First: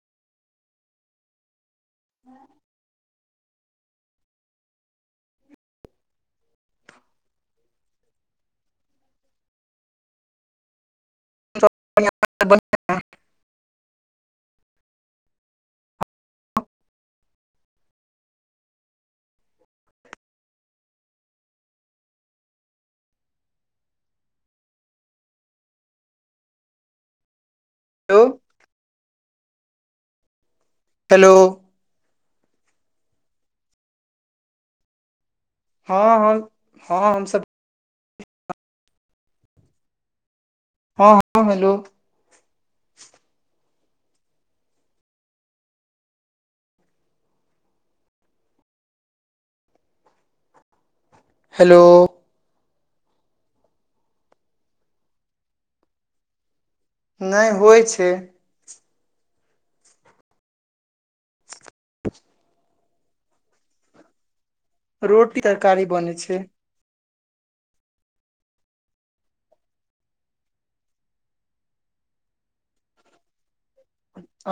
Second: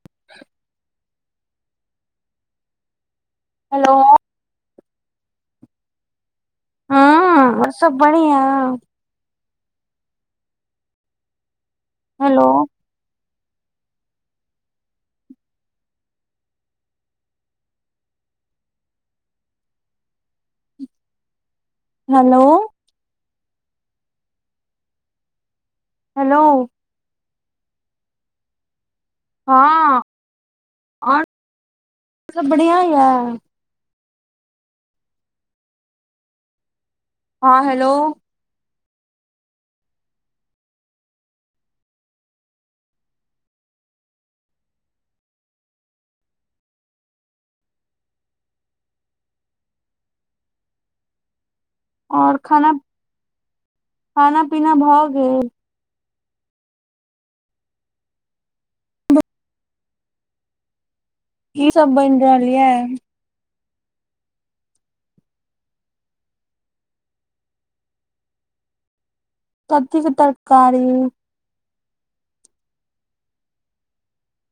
[inaudible] [inaudible] Hello. हां, और सब बढ़िआं। Hello [unintelligible] hello. हेलो। हेलो। हां। हेलो। और सब बढ़िआं ये। हँ हँ हँ हमसभ हँ हेलो ह हां हलो। हेलो। और खाना, खाना पीना भऽ गेल। नै होइ छै। कि सब बैन रहल ये। रोटी तरकारी बनै छै। कथीके तरकारी।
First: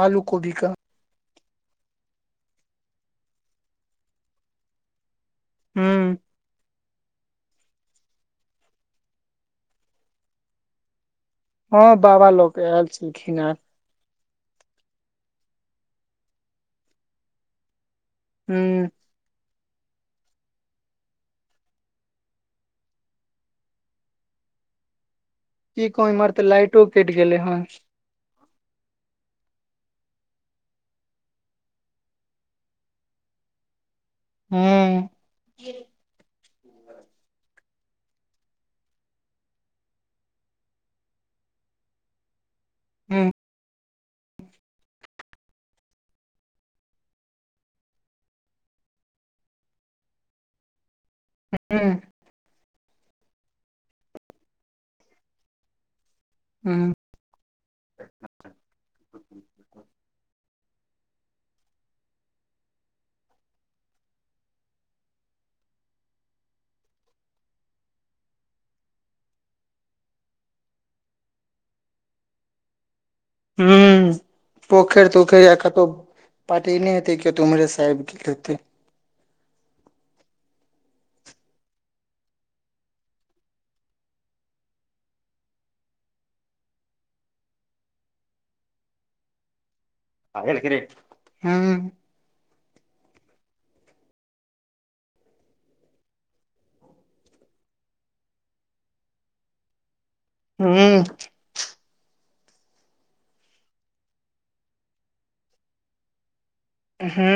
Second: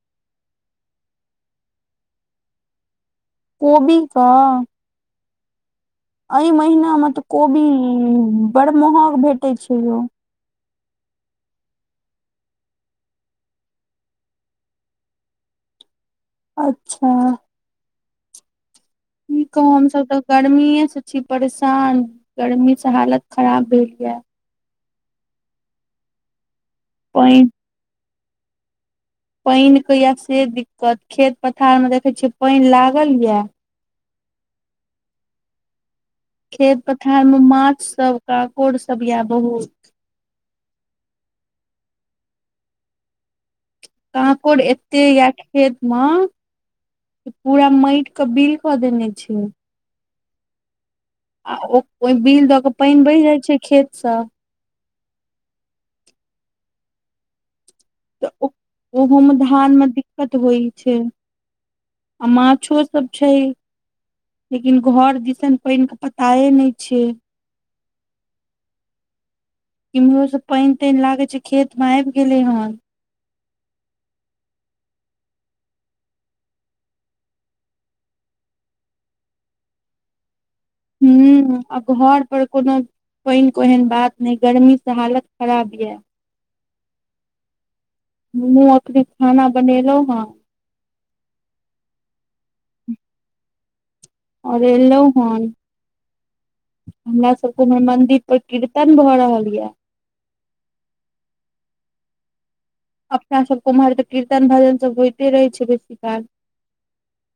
आलू कोबी के। कोबी के। हू। अय महिनामे त कोबी बड़ महग भेटै छैय यौ। हाँ बाबा लऽ क आयल छलखिन हैं। अच्छा। हू। कि कहू हमसब त गर्मीेये से छी परेशान। गरमी से हालत खराब भेल ये। कि कहू इम्हर त लाइटो कैट पानि गेलै हन। पाइन के ये से दिक्कत खेत पथारमे देखै छियै पाइन लागल ये। हू। खेत पथारमे माछ सब काकुड़ सब ये बहुत। हूँ। काकोड़ एते या खेत म। पुरा माइट क बिल क देने छैय। आ ओ हूं ओहि बिल दऽ क पाइन बहि जाइ छैय खेत स। हू। त ओ ओहोमे धानमे दिक्कत होइ छैय। आ माछो सब छैय लेकिन घर दिसन पाइनके पताए नै छैय किम्हरो स पाइन- ताइन लागै छैय खेतमे आइब गेलै हन। हू पोखैर तोखैर ये केतौ पटेने हेतै किओ त उम्हरे से आइब गेल हेतै। हू आ घर पर कोनो-' पाइन कोइ एहेन बात नै गर्मी से हालत खराब या। हमहु अखने खाना बनेलौ हां [unintelligible] हँ और एलौ हन। हमरा सबके उमहर मंदिर पर कीर्तन भ रहल ये। हू। अपना सबके उम्हर त कीर्तन भजन सब होइते रहै छैय बेसी काल। हू।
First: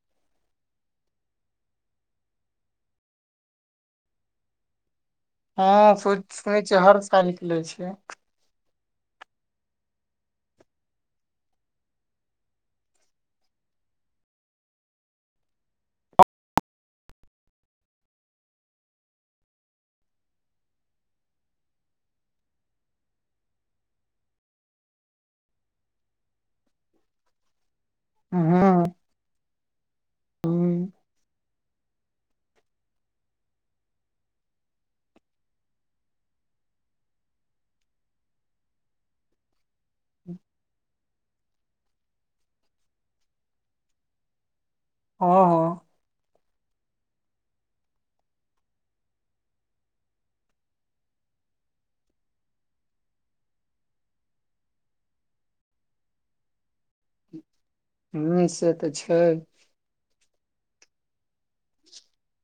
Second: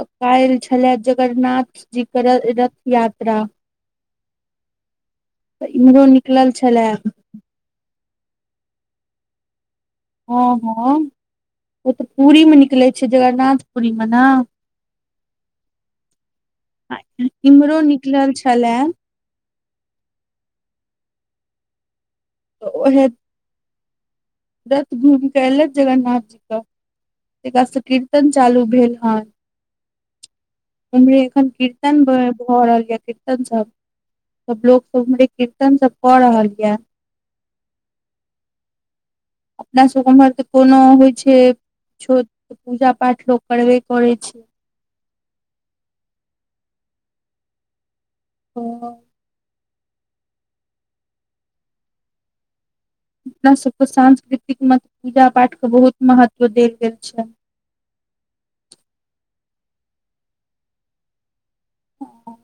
त काइल छलए जगरनाथ जी के र- रथ यात्रा। हा तऽ इम्हरो सोइच निकलल सुनै छियै छले हर साल निकले छैय। हं-हं ओ त पुरीमे निकलै छैय जगरनाथपुरीमे न। इम्हरो निकलल छलए। ओहे रथ घुम के एलैथि जगन्नाथ जी क तेका स कीर्तन हँ चालू हँ भेल हन। ओम्हरे एखन कीर्तन भ भ रहल य किर् [unintelligible] सब लोग सब त ओम्हरे कीर्तन सब क रहल ये। अपना सब ओम्हर त कोनो होइ छैय छोट पूजा पाठ लोक करबे करै छैय। हँ- हँ। ओ। अपना सबके सांस्कृतिक म पूजा पाठके बहुत महत्व देल गेल छैय। हुं से त छैय। ह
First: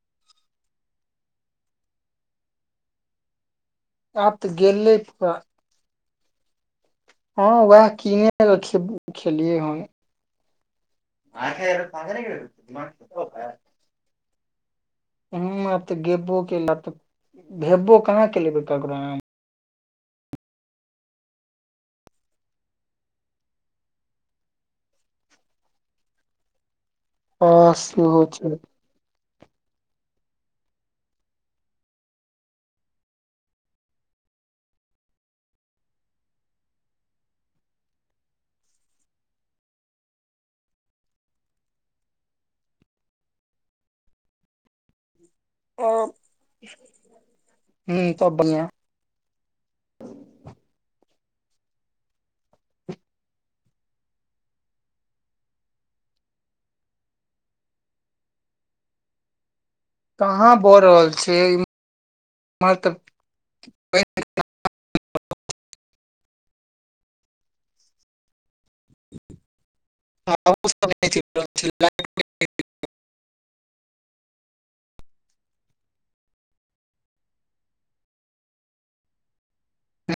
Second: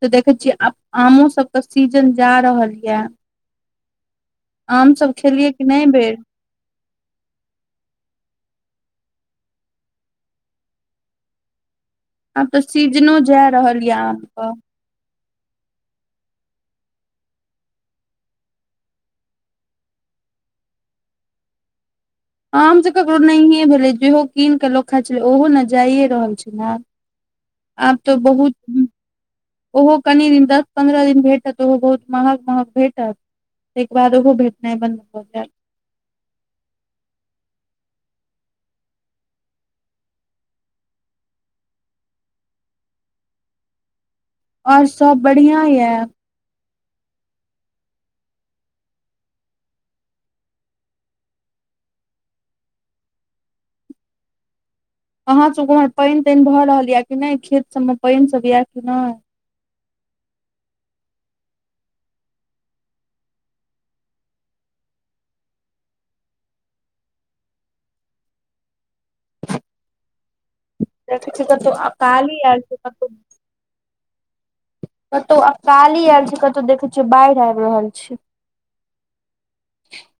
तऽ देखे छीयै आब आमो सब के सीजन जा रहल ये आब तऽ आम गेलै सब पूरा खेलिय कि नहि ऐ बेर हँ वएह कीने खबै खेलियै हन आखिर आब तऽ सीजनो जाय रहल ये आम क - - हु आब तऽ गेबबो केलेथ भेबो कहां केले ऐकटा ककरोम आम त ककरो नहिए भेलै जेहो कीन कऽ लोक खा छलै ओहो ने जाइए रहल छैई ने आब- - हँ आब तो सेहो बहुत छै ऊ ओहो कनि दिन तक दस पन्द्रह दिन भेटत ओहो बहुत महग -महग भेटत तके बाद ओहो भेटनाइ बन्द भऽ जैत और सब बढ़िया ओ हु तब बढ़िआं अहाँ सबके उम्हर पेईन तेन भऽ रहल यए कि नेई खेत सबमे पेईन सब यए कि नेई कहाँ बऽ रहल छैई ईम्हर तऽ आ देखें छिए कतो अकाली ऐल छैई कतो कतौ अकाली आयल छै, कतहु देखे छियै बाढ़ि आबि रहल छै। हँ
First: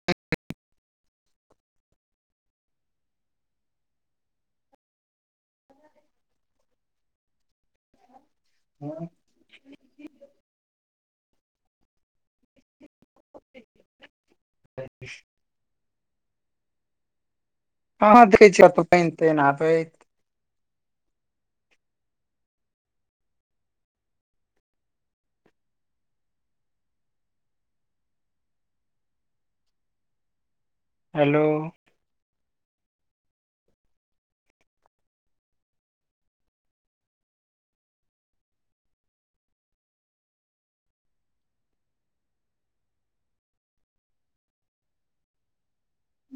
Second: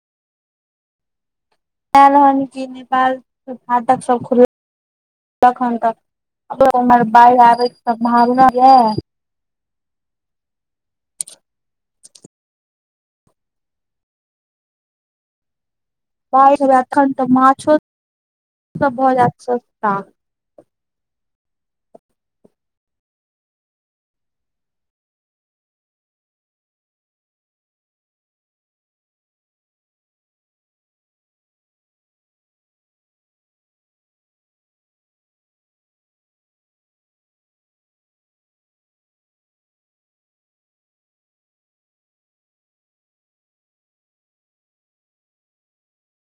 इल हन कि नेपाल के फाटक सब खुल तखन तक फेरों बाढ़ि आबयके सम्भावना यऽ [inaudible] बाहिर ऐला एखन तऽ मछो कहँ। देखै छिय पेईन- तेईन आबैत हेलो- -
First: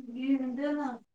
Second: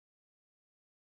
खिर दियो न- -